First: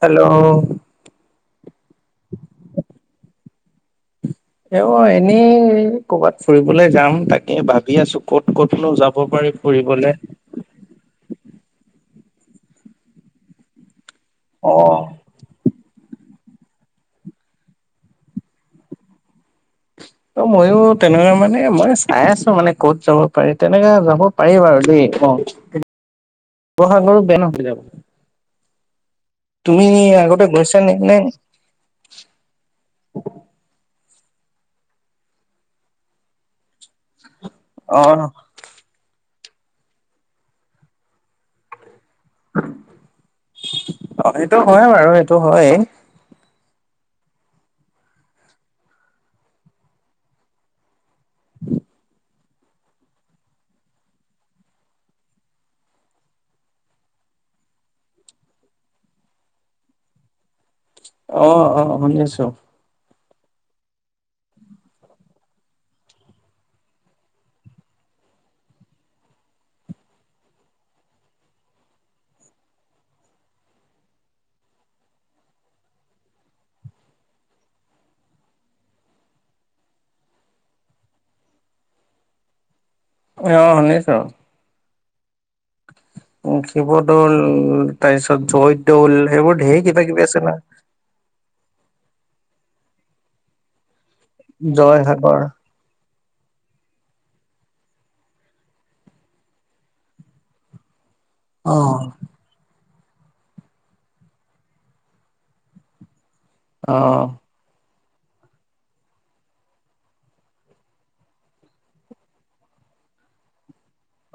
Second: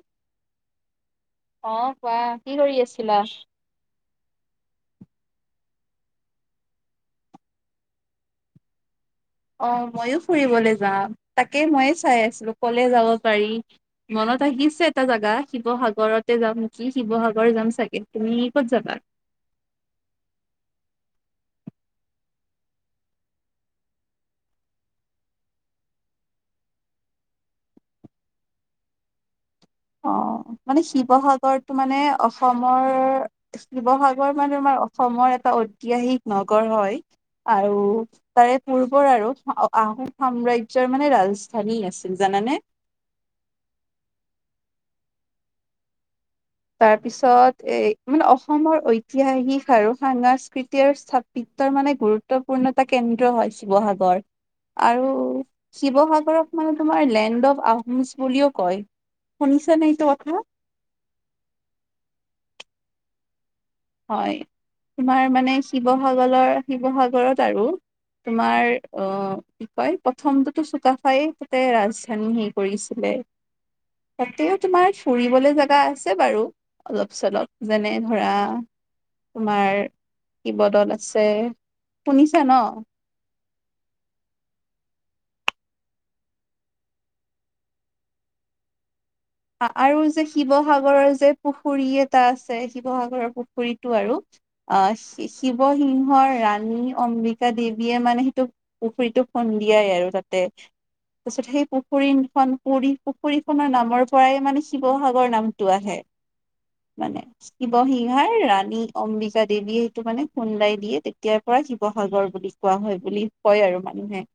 Hello অ কোৱা কি কৰি আছিলা এ অ এনেই কৰ'বাত ফুৰিবলৈ যাম তাকে ভাবি আছো ক'ত ক'তনো যাম অ ময়ো ফুৰিবলৈ যাম তাকে ময়ে চাই আছিলো কলে যাব পাৰি মনত অ আহিছে এটা জাগা শিৱসাগৰত তে যাম নেকি শিৱসাগৰ যাম চাগে তুমি ক'ত যাবা অ মইও তেনেকুৱা মানে মই চাই আছো মানে কত যাব পাৰি তেনেকে যাব পাৰি বাৰু দেই অ শিৱসাগৰ বেয়া নহয় যাব তুমি অ আগতে গৈছা মানে নে নে শিৱসাগৰটো মানে অসমৰ শিৱসাগ ৰ তোমাৰ অসমৰ এটা ঐতিহাসিক নগ গৰ হয় আৰু অ তাৰে পূৰ্বৰ আৰু আ আহোম সাম্ৰাজ্যয়ৰ মানে ৰাজধানী আছ জানানে অ সেইটো হয় বাৰু এইটো হয় তাৰপিছত এ মানে অসমৰ ঐতিহাসিক আৰু সাংস্কৃতিৰ স্থাপিত মানে গুৰুত্বপূৰ্ণ এটা কেন্দ্ৰ হয় শিৱসাগৰ আৰু শিৱসাগৰক মানে তোমাৰ লেণ্ড অফ আহোমছ বুলিও কয় শুনিছা নে এইটো কথা অ অ শুনি আছো হয় তোমাৰ মানে শিৱসাগৰৰ শিৱসাগৰত আৰু তোমাৰ অ কি কয় প্ৰথমটোতো চুকাফাই তাতে ৰাজধানী হেৰী কৰিছিলে তে তাতেও তোমাৰ ফুৰিবলে জেগা আছে বাৰু অলপ চলপ যেনে ধৰা তোমাৰ কীবৰ্ডত আছে শুনিছা ন অ শুনিছো উ শিৱদৌল তাৰপিছত জয়দৌল সেইবোৰ ঢেৰ কিবা আৰু কিবি যে আছে ন শিৱসাগৰৰ যে পুখুৰী এটা আছে শিৱসাগৰৰ পুখুৰীটো আৰু অ জয়সাগৰ শিৱসিংহৰ ৰাণী অম্বিকা দেৱীয়ে মানে সেইটো পুখুৰীটো খন্দিয়াই আৰু তাতে তাৰ পিছত সেই অ পুখুৰীখন পুুৰী পুখুৰীখনৰ নামৰ পৰাই মানে শিৱসাগৰ নামতটো আহে মানে অ শিৱসিং হাৰ ৰাণী অম্বিকা দেৱীয়ে সেইটো মানে খোন্দাই দিয়ে তেতিয়াৰ পৰা শিৱসাগৰ বুলি কোৱা হয় বুলি কয় আৰু মানে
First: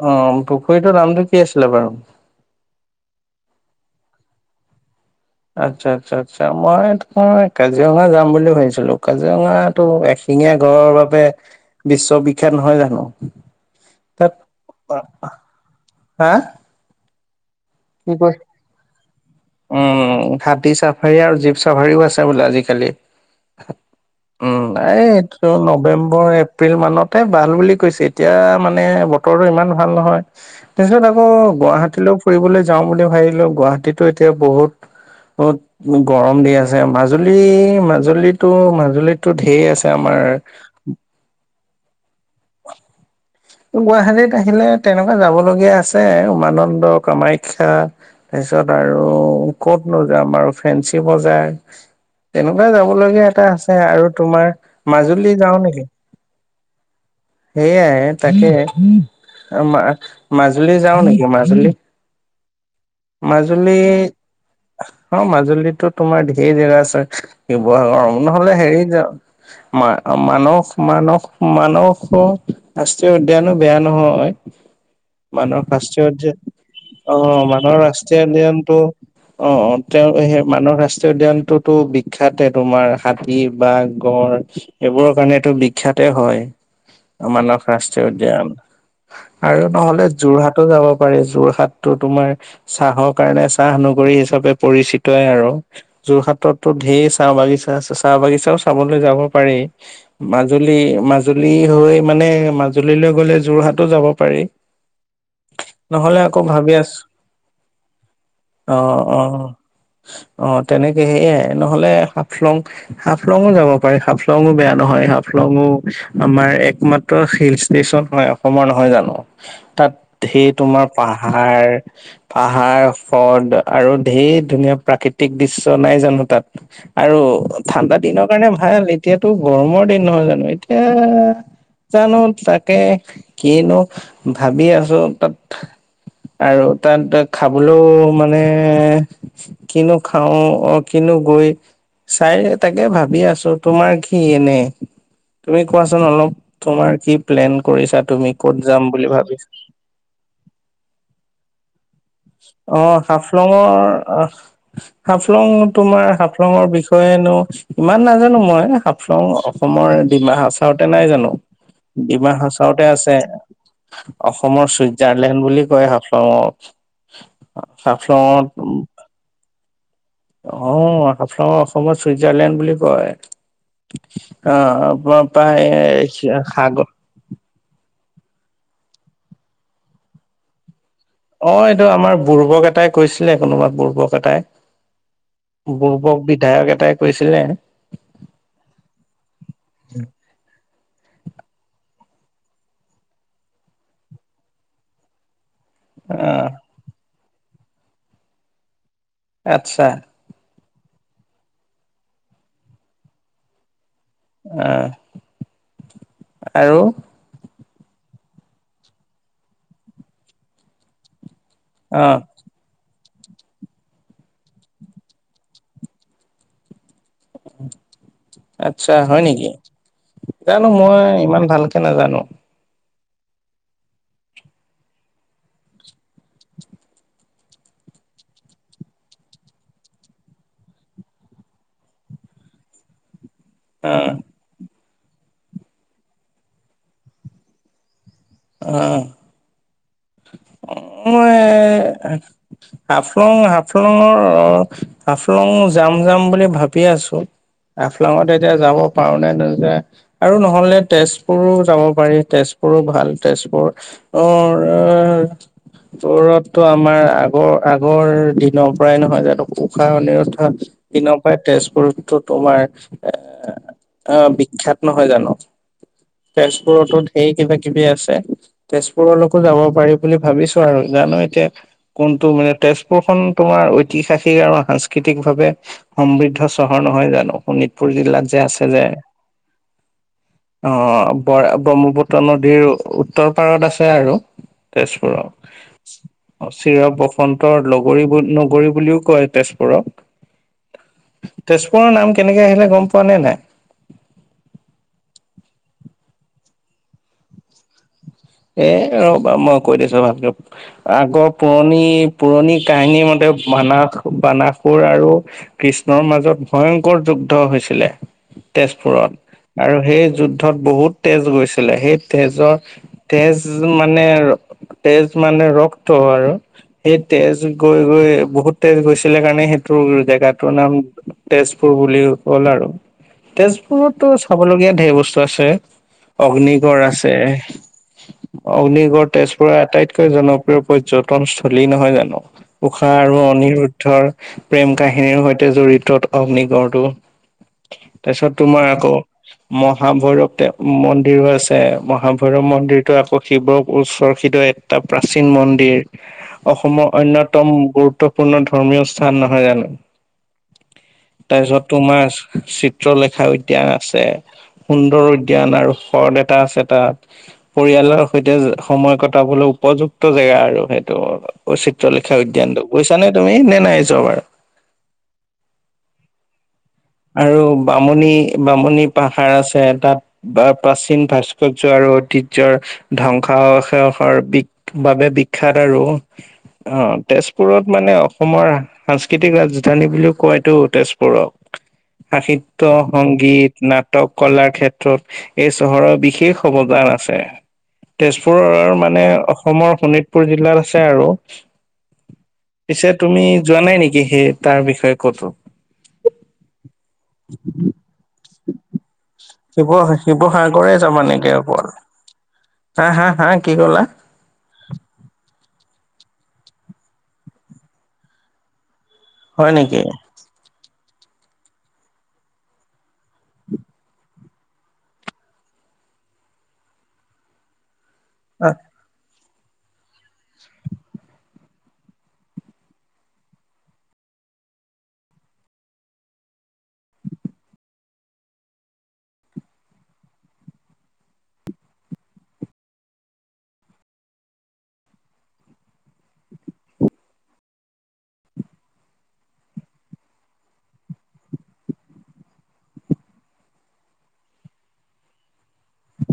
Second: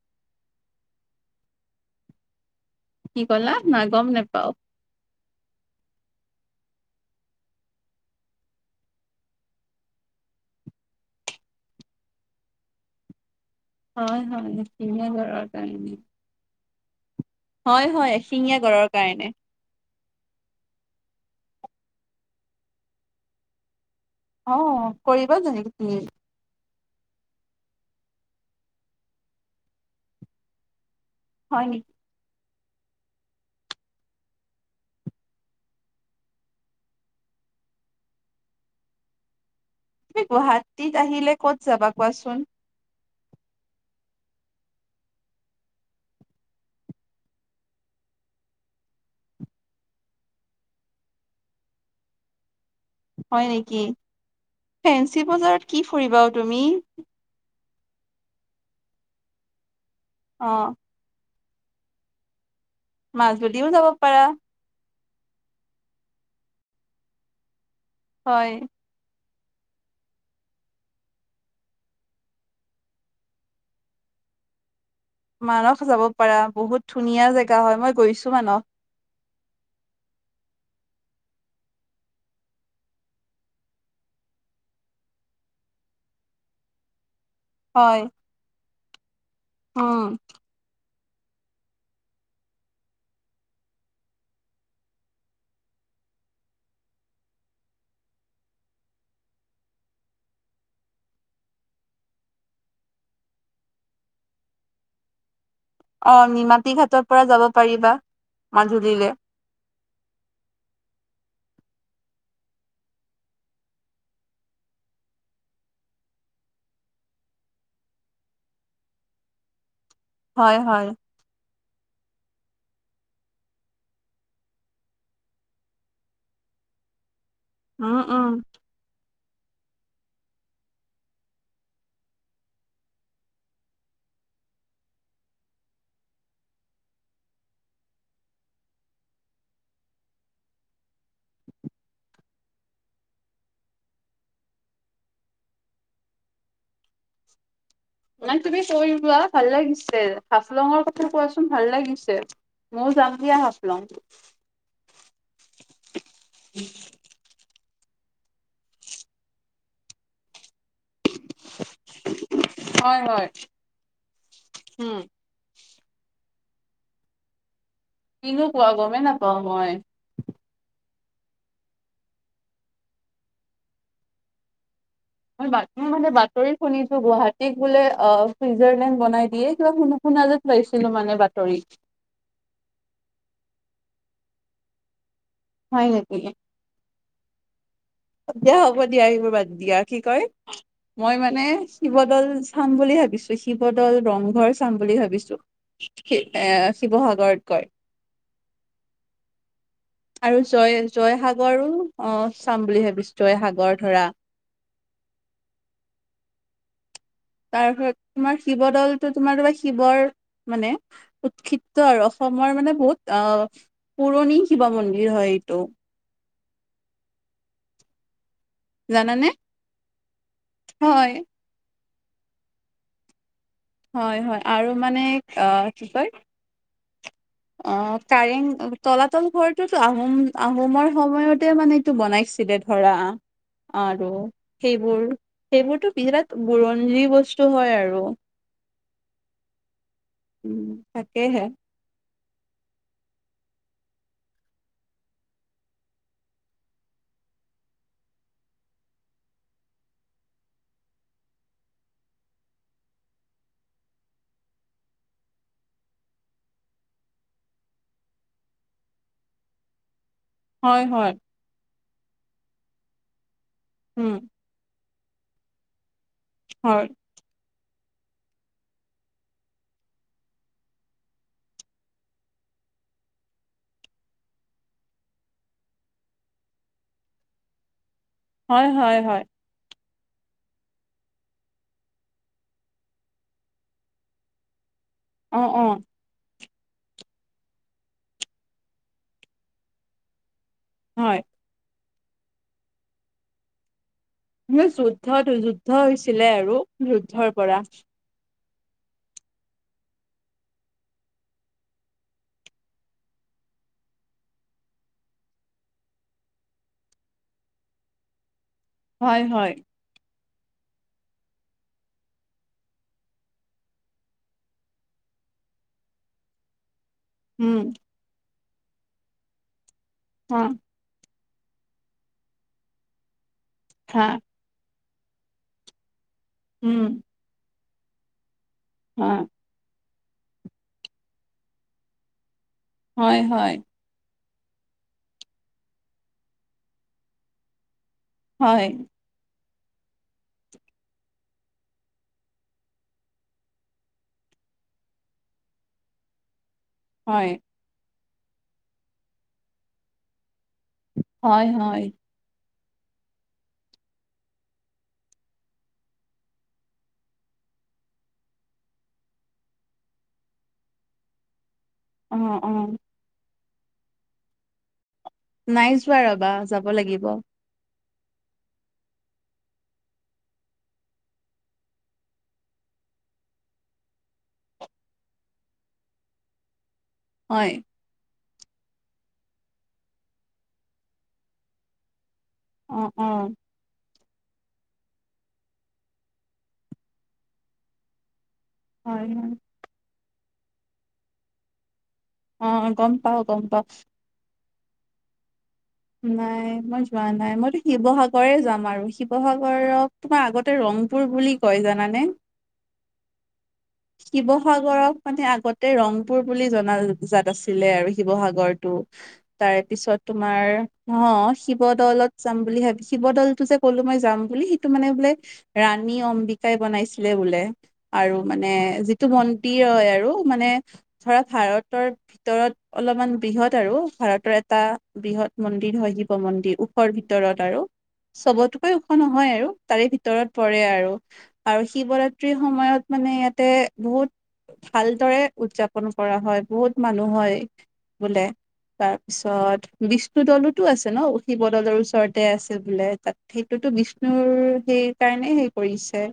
অ পুখুৰীটোৰ নামটো কি আছিলে বাৰু কি কলা নাই গম নেপাও আচ্ছা আচ্ছা আচ্ছা মই তোমাৰ কাজিৰঙা যাম বুলি ভাবিছিলো কাজিৰঙাটো এশিঙীয়া গঁড়ৰৰ বাবে বিশ্ববিখ্যয়াত নহয় জানো হয় তাত হয় এঙীয়া গড়ৰৰ কাৰণে বি হা কি কয় গঁড়ৰ কাৰণে। উম হাতী চাফাৰী আৰু যি চাভাৰিও আছে বোলে আজিকালি অ উম এই কৰিবা এইটো জানো তুমি? নৱেম্বৰ এপ্ৰিল মানতে ভাল বুলি কৈছে এতিয়া মানে বতৰটো ইমান ভাল নহয় তাৰপিছত আকৌ হয় নেকি? গুৱাহাটীলৈ ফুৰিবলৈ যাওঁ বুলি ভাবিলো গুৱাহাটীতো এতিয়া বহুত উত গৰম দি আছে মাজুলী মাজুলীতটো মাজুলীতো ঢেৰ আছে আমাৰ তুমি গুৱাহাটীত আহিলে ক'ত যাবা কোৱাচোন গুৱাহাটীত আহিলে তেনেকুৱা যাবলগীয়া আছে উমানন্দ কামাখ্যা তাৰপিছত আৰু ক'ত নোযাম আৰু ফেঞ্চি বজাৰ তেনেকা কিবা যাব লগীয়া এটা হয় আছে নেকি? আৰু তোমাৰ ফেঞ্চি মাজুলী যাও বজাৰত কি নেকি ফুৰিবা অ তুমি? সেইয়াই তাকে অ মাজুলী যাও নেকি মাজুলী মাজুলীও মাজুলী যাব পাৰা অ মাজুলিটো তোমাৰ ঢেৰ জেগা আছে শিৱসাগৰ হয়। নহলে হেৰি যাও ম মানস মানস মানস ৰাষ্ট্ৰীয় উদ্যানো বেয়া নহয় মানস মানস যাব ৰাষ্ট্ৰীয় পাৰা বহুত ধুনীয়া অহ জেগা মানস হয় মই গৈছো মানস। ৰাষ্ট্ৰীয়উদ্যানটো অ তেওঁ সেই মানহ ৰাষ্ট্ৰীয়উদ্যানটো বিখ্যাতে তোমাৰ হাতী বাঘ গড় এইবোৰৰ কাৰণেটো বিখ্যাতে হয় মানৱ হয় ৰাষ্ট্ৰীয় উদ্যান আৰু নহলে উম। যোৰহাটতো যাব পাৰি যোৰহাতটো তোমাৰ চাহৰ কাৰণে চাহ নগৰী হিচাপে পৰিচিতয় আৰু যোৰহাটতো ঢেৰ চাহ বাগিচা [unintelligible] চাহ বাগিচাও চাবলৈ যাব পাৰি মাজুলী মাজুলী হৈ মানে [unintelligible] মাজুলীলৈ গলে যোৰহাটো যাব পাৰি অ নহলে আকৌ নিমাতী ভাবি আছো ঘাটৰ পৰা যাব পাৰিবা। অ মাজুলীলে অ অ তেনেকে সেইয়াই নহলে হাফলং হাফলং যাব পাৰি হাফলং বেয়া নহয় হাফলং ও আমাৰ একমাত্ৰ হিল ষ্টেচন হয় অসমৰ নহয় জানো তাত সেই হয় তোমাৰ হয় পাহাৰ পাহাৰ ফদ আৰু ঢেৰ ধুনীয়া প্ৰাকৃতিক দৃশ্য নাই জানো তাত আৰু ঠাণ্ডা উম দিনৰ উম। কাৰণে ভাল এতিয়াতো গৰমৰ দিন নহয় জানো এতিয়া জানো তাকে কিনো ভাবি আছো তাত [unintelligible] আৰু তাত তাত খাবলৈও মানে কিনো খাওঁ অ কিনো গৈ [unintelligible] চাই তাকে ভাবি আছো, তোমাৰ কি এনে তুমি কোৱাচোন অলপ তোমাৰ কি প্লেন কৰিছা নাই ক'ত তুমি যাম কৈ বুলি লোৱা ভাবিছা ভাল লাগিছে হাফলঙৰ কথা কোৱাচোন ভাল লাগিছে। অৱ ময়ো যাম দিয়া হাফলঙৰ হাফলং আহ হাফলং তোমাৰ হাফলঙৰ বিষয়েনো ইমান নাজানো মই হাফলং অসমৰ ডিমা হাচাৰতে নাই জানো। ডিমা হাচৰতে হয় আছে। হয় অসমৰ উম। চুইজাৰলেণ্ড বুলি ক [unintelligible] ক হাফলঙত। কিনো কোৱা গমেই নাপাওঁ মই অৱ হাফলংক অসমৰ চুইজাৰলেণ্ড বুলি কয় আহ মই মানে বাতৰি শুনিছো গুৱাহাটীক বোলে অৱ [unintelligible] চুইজাৰলেণ্ড বনাই দিয়ে কিবা শুনা যেন পাইছোঁ। অ এইটো আমাৰ বুৰ্বক এটাই কৈছিলে কোনোবাক বুৰ্বক এটাই। [unintelligible] হয় নেকি বূ্বক বিধায়ক এটাই কৈছিলে দিয়া হ'ব দিয়া আহিব ব দিয়া কি কয় মই মানে শিৱত [unintelligible] দল চাম বুলি ভাবিছো শিৱদল ৰংঘৰ চাম বুলি ভাবিছো। এ অ', শিৱসাগৰত গৈ [unintelligible] আচ্ছা আৰু জয় জয়সাগৰো অ চাম বুলি ভাবিছোঁ জয়সাগৰ ধৰা আহ, আৰু তাৰপৰত তোমাৰ শিৱদলটো তোমাৰ শিৱৰ মানে [unintelligible] উৎক্ষিপ আৰু অ', অসমৰ মানে বহুত আহ পুৰণি শিৱ মন্দিৰ হয় এইটো। [unintelligible] আচ্ছা হয় জানানে? নেকি জানো মই হয় ইমান ভালকে নাজানো। [unintelligible] হয় হয় আৰু মানে কি কয় অৱ কাৰেং তলাতল ঘৰটোতো আহোম আহোমৰ সময়তে মানে এইটো বনাই আহ [unintelligible] [inaudible] বোৰ সেইবোৰতো বিৰাট বুৰঞ্জী বস্তু হয় আৰু [unintelligible] অৱ উম ময় তাকেহে এ, হাফ হাফলং হাফলঙৰ হাফলং জাম জাম বুলি ভাবি আছো। হাফলাঙত এতিয়া যাব পাৰোনে ন যে আৰু নহলে তেজপুৰো যাব পাৰি তেজপুৰ ভাল তেজপুৰ অৱ [unintelligible] দৰতটো আমাৰ আগৰ আগৰ দিনৰ পৰাই নহয় জানো উশাহ অনিৰুদ্ধ হয় হয় দিনৰ পৰা তেজপুৰতত তোমাৰ, উম এ বিখ্যাত নহয় জানো হয় তেজপুৰতো ধেই কিবা কিবি আছে তেজপুৰৰত যাব পাৰি বুলি ভাবিছো আৰু জানো এতিয়া কোনটো মানে তেজপুৰ খন তোমাৰ ঐতিহাসিক আৰু সাংস্কৃতিক ভাৱে সমৃদ্ধ চহৰ নহয় জানো শুনিত। পুৰ জিলাত যে আছে হয় যে হয় হয় অৱ ব্ৰহ্মপুত্ৰ নদীৰ উত্তৰ পাৰত আছে আৰু তেজপুৰৰ অ অ চিৰ বসন্তৰ লগৰী নগৰী বুলিও কয় তেজপুৰক হয়। কৰ নাম কেনেকে আহিলে গম পোৱা নে নাই। উ যুদ্ধত যুদ্ধ হৈছিলে আৰু যুদ্ধৰ পৰা। এ ৰবা মই কৈ দিছো ভালকে আগৰ পুৰণি পুৰণি কাহিনী মতে বানাস বানাসুৰ আৰু কৃষ্ণৰ মাজত ভয়ংকৰ যুদ্ধ হৈছিলে। তেজপুৰত হয় হয় আৰু সেই যুদ্ধত বহুত তেজ গৈছিলে সেই তেজৰ তেজ মানে তেজ মানে ৰক্ত আৰু সেই তেজ উম গৈ গৈ বহুত তেজ গৈছিলে কাৰণে সেইটো হা জেগাটোৰ নাম। তেজপুৰ বুলি হ'ল আৰু হা তেজপুৰতো চাবলগীয়া ঢেৰ বস্তু আছে। অগ্নিগড় উম আছে, হা অগ্নিগড় তেজপুৰৰ আটাইত কৈ জনপ্ৰিয় পৰ্যটনস্থলী নহয় জানো, উষা আৰু হয় হয় অনিৰুদ্ধৰ প্ৰেম কাহিনীৰ সৈতে জড়িত অগ্নিগড়টো। তাৰপিছত তোমাৰ হয় আকৌ মহাভৈৰৱ মন্দিৰো আছে, মহাভৈৰৱ মন্দিৰ টো আকৌ শিৱ উৎসৰষিত এটা প্ৰাচীন মন্দিৰ। অসমৰ হয় অন্যতম গুৰুত্বপূৰ্ণ ধৰ্মীয় স্থান নহয় জানো। হয় তাৰপিছত হয় তোমাৰ চি চিত্ৰলেখা উদ্যান আছে, সুন্দৰ উদ্যান আৰু শৰদ এটা আছে তাত। পৰিয়ালৰ সৈতে সময় কটাবলৈ উপযুক্ত জেগা আৰু সেইটো। ঐ অ চিত্ৰলেখা অ উদ্যানটো, গৈছা নে তুমি নে নাই যোৱা বাৰু। নাই যোৱা ৰ'বা, যাব লাগিব। বামূনী-বামূণী পাহাৰ আছে তাত বা প্ৰাচীন ভাস্কৰ্য আৰু ঐতিহ্যৰ ধ্বংসাৱশেষৰ বি বাবে বিখ্যাত আৰু। অ' হয় তেজপুৰক মানে অসমৰ সাংস্কৃতিক ৰাজধানী বুলিও কয় টো, তেজপুৰক। সাহিত্য, অ অ সংগীত নাট নাট কলাৰ ক্ষেত্ৰত এই চহৰৰ বিশেষ অৱদান আছে, তেজপ পুৰৰ মানে হয় হয় অসমৰ শোণিতপুৰ জিলাত আছে আৰু। অ গম পিছে পাও তুমি গম যোৱা পাও নাই নেকি সেই তাৰ বিষয়ে ক'তো। নাই মই যোৱা নাই, মইতো শিৱসাগৰে যাম আৰু শিৱসাগ শিৱ কৰক তোমাৰ আগতে শিৱসাগৰে যাবা ৰংপুৰ নেকি বুলি কয় অকল? জানানে। হা হা হা কি ক'লা? শিৱসাগৰক মানে আগ অতে ৰংপুৰ বুলি জনা জাত আছিলে আৰু শিৱসাগৰটো। হয় তাৰে নেকি? পিছত তোমাৰ অ' শিৱ দলত যাম বুলি ভাবি, শিৱ দলটো যে ক'লো মই যাম বুলি সিটো মানে বোলে ৰা ৰাণী অম্বিকাই বনাইছিলে বোলে, আৰু মানে যিটো মন দিৰ হয় আৰু মানে ধৰা ভাৰতৰ ভিতৰত অলপমান বৃহৎ আৰু ভাৰতৰ এ এটা বৃহৎ মন্দিৰ হয় শিৱ মন্দিৰ, ওখৰ ভিতৰত আৰু। চবতকৈ ওখ নহয় আৰু তাৰে ভিতৰত পৰে আৰু-আৰু শিৱৰাত্ৰিৰ সময়ত মানে ইয়াতে বহুত ভালদৰে উদযাপন কৰা হয় বহুত মানুহ হয় বোলে। তাৰপিছত বিচ বিষ্ণুদলোতো আছে ন শিৱদলৰ ওচৰতে আছে বোলে, তাত সেইটোতো বিষ্ণুৰ সেই কাৰণে হেই কৰিছে।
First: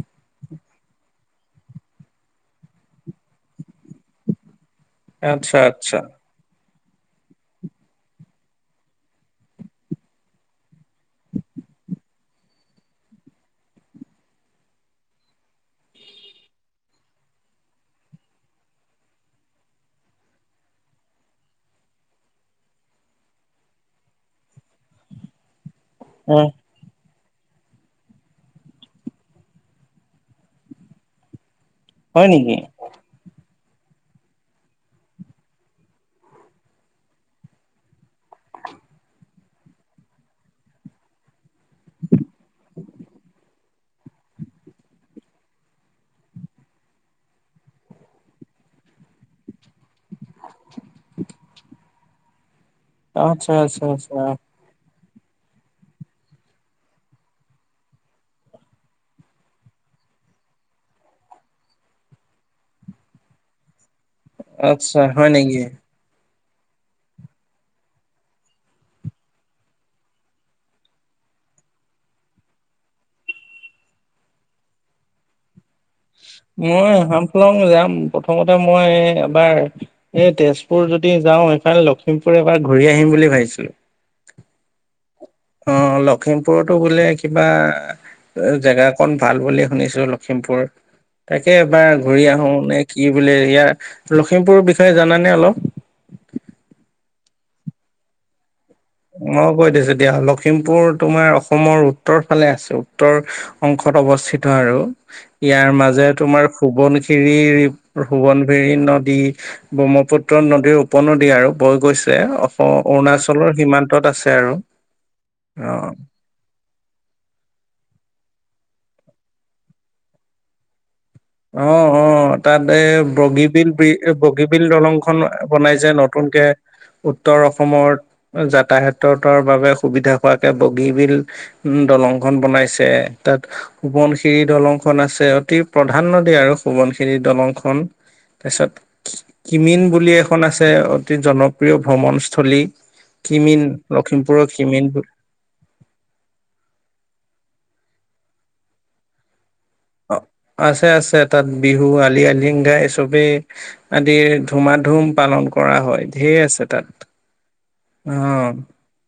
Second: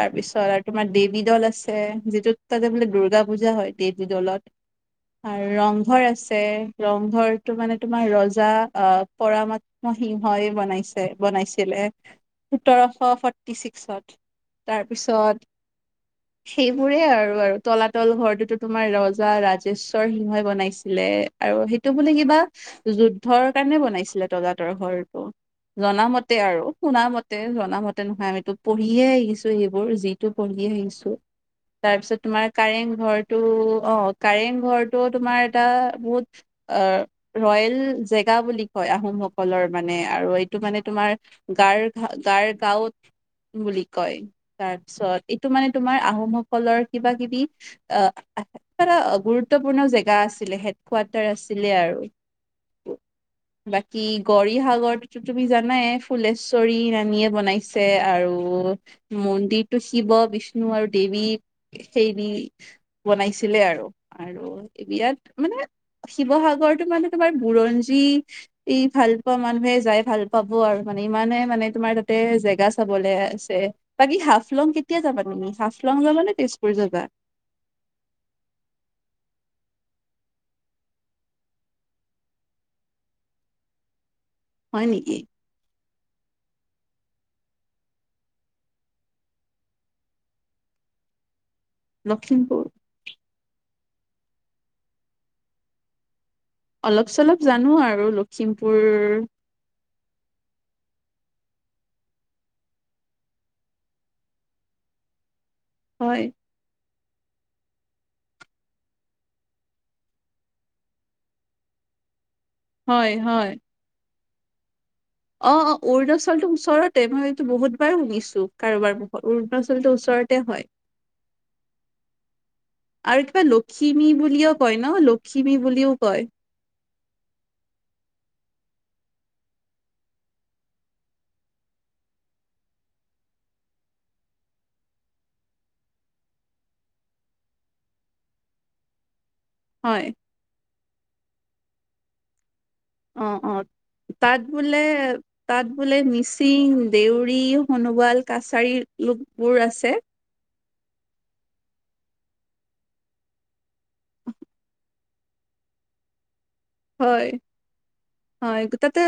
তাৰপিছত আৰু তোমাৰ দেৱী দল আছে, যিটোত তাতে বোলে দুৰ্গা পূজা হয় দেৱী দলত। আৰু আচ্ছা আচ্ছা ৰংঘৰ আছে, ৰংঘৰটো মানে তোমাৰ ৰজা আ, পৰামাত্ম সিংহই বনাইছে বনাইছিলে। সোতৰশ ফৰ্টি ছিক্সত, তাৰপিছত সেইবোৰে আৰু- আৰু তলাতল ঘৰটোতো তোমাৰ ৰজা ৰাজেশ্বৰ সিংহই বনাইছিলে। এ আৰু সেইটো বোলে কিবা যুদ্ধৰ কাৰণে বনাইছিলে তলাতৰ ঘৰটো, জনা অ মতে আৰু শুনা মতে তে জনা মতে নহয়, আমিতো পঢ়িহে আহিছো সেইবোৰ যিটো পঢ়ি আহিছো। তাৰ পিছত হয় তোমাৰ নেকি? কাৰেং ঘৰটো অ', কাৰেং ঘৰটো তোমাৰ এটা বহুত অ ৰয়েল জেগা বুলি কয়, আহোমসকলৰ মানে আৰু এইটো মানে তোমাৰ গাৰ গাৰগাঁৱত বুলি কয়, তাৰপিছত এইটো মানে তোমাৰ আহোমসকলৰ কিবা কিবি আ কিবা এটা গুৰুত্বপূৰ্ণ জেগা আছিলে, হেড কোৱাৰ্টাৰ আছিলে আৰু। আচ্ছা আচ্ছা বাকী আচ্ছা গৌৰীসাগৰ তুমি জানাই ফুলেশ্বৰী ৰানীয়ে বনাইছে আৰু মন্দিৰটো শিৱ বিষ্ণু আৰু দেৱী সেই দি বনাইছিলে আৰু আৰু আচ্ছা হয় বিৰাট নেকি? মানে শিৱসাগৰত তো মানে তোমাৰ বুৰঞ্জী ই ভাল পোৱা মানুহে যাই ভাল পাব আৰু মানে ইমানে মানে মাৰ তাতে জেগা চাবলে আছে বাকী হাফলং কেতিয়া যাবা তুমি হাফ মই হামফলং যাম প্ৰথমতে মই এবাৰ এই তেজপুৰ যদি যাও এইফালে লখিমপুৰ এবাৰ ঘূৰি আহিম বুলি ভাবিছিলো হয় নেকি অ লখিমপুৰতো বোলে কিবা জেগা কন ভাল বুলি শুনিছো লখিমপুৰ তা তাকে এবাৰ ঘূৰি আহো লখিমপুৰ নে কি বোলে ইয়াৰ লখিমপুৰৰ বিষয়ে জানানে অলপ অলপ চলপ জানো আৰু লখিমপুৰ ম কৈ দিছো দিয়া লখিমপুৰ তোমাৰ অসমৰ উত্তৰ ফালে আছে উত্তৰ অংশত অৱস্থিত আৰু ইয়াৰ মাজে হয় তোমাৰ শুবন খিৰি সুৱনভিৰী নদী ব্ৰহ্মপুত্ৰ নদীৰ উপনদী আৰু বৈ গৈছে অ- হয় হয় ত আছে আৰু অ অ অৰুণাচলটো ওচৰতে মই এইটো বহুত- বাৰ শুনিছো কাৰোবাৰ মুত অৰুণাচলটোৰ ওচৰতে হয় অ অ অ তাত এ আৰু কিবা বগীবিল লখিমী বুলিও বগীবিল কয় ন দলং খন লখিমী বনাইছে বুলিও কয় নতুনকে উত্তৰ অসমৰ যা- যাতায়তৰ বাবে সুবিধা হোৱাকে বগী বিল উ দলংখন বনাইছে তাত সোৱনশিৰি দলংখন আছে অতি প্ৰ- ধান নদী আৰু সোবনখিনিৰ দলংখন তাৰছত কিমিন হয় বুলি এখন আছে অতি জনপ্ৰিয় ভ্ৰমণস্থলী অ অ কিমিন তাত লখিমপুৰৰ বোলে কিমিন তাত বোলে মিচিং দেউৰ সোণোৱাল কাছাৰীৰ লোকবোৰ আছে। আছে-আছে, তাত বিহু আলি-আলিংগা চবেই আদি ধুমা ধুম পালন ক কৰা হয়। ঢেৰ আছে তাত, হয়, অ'। হয়, তাতে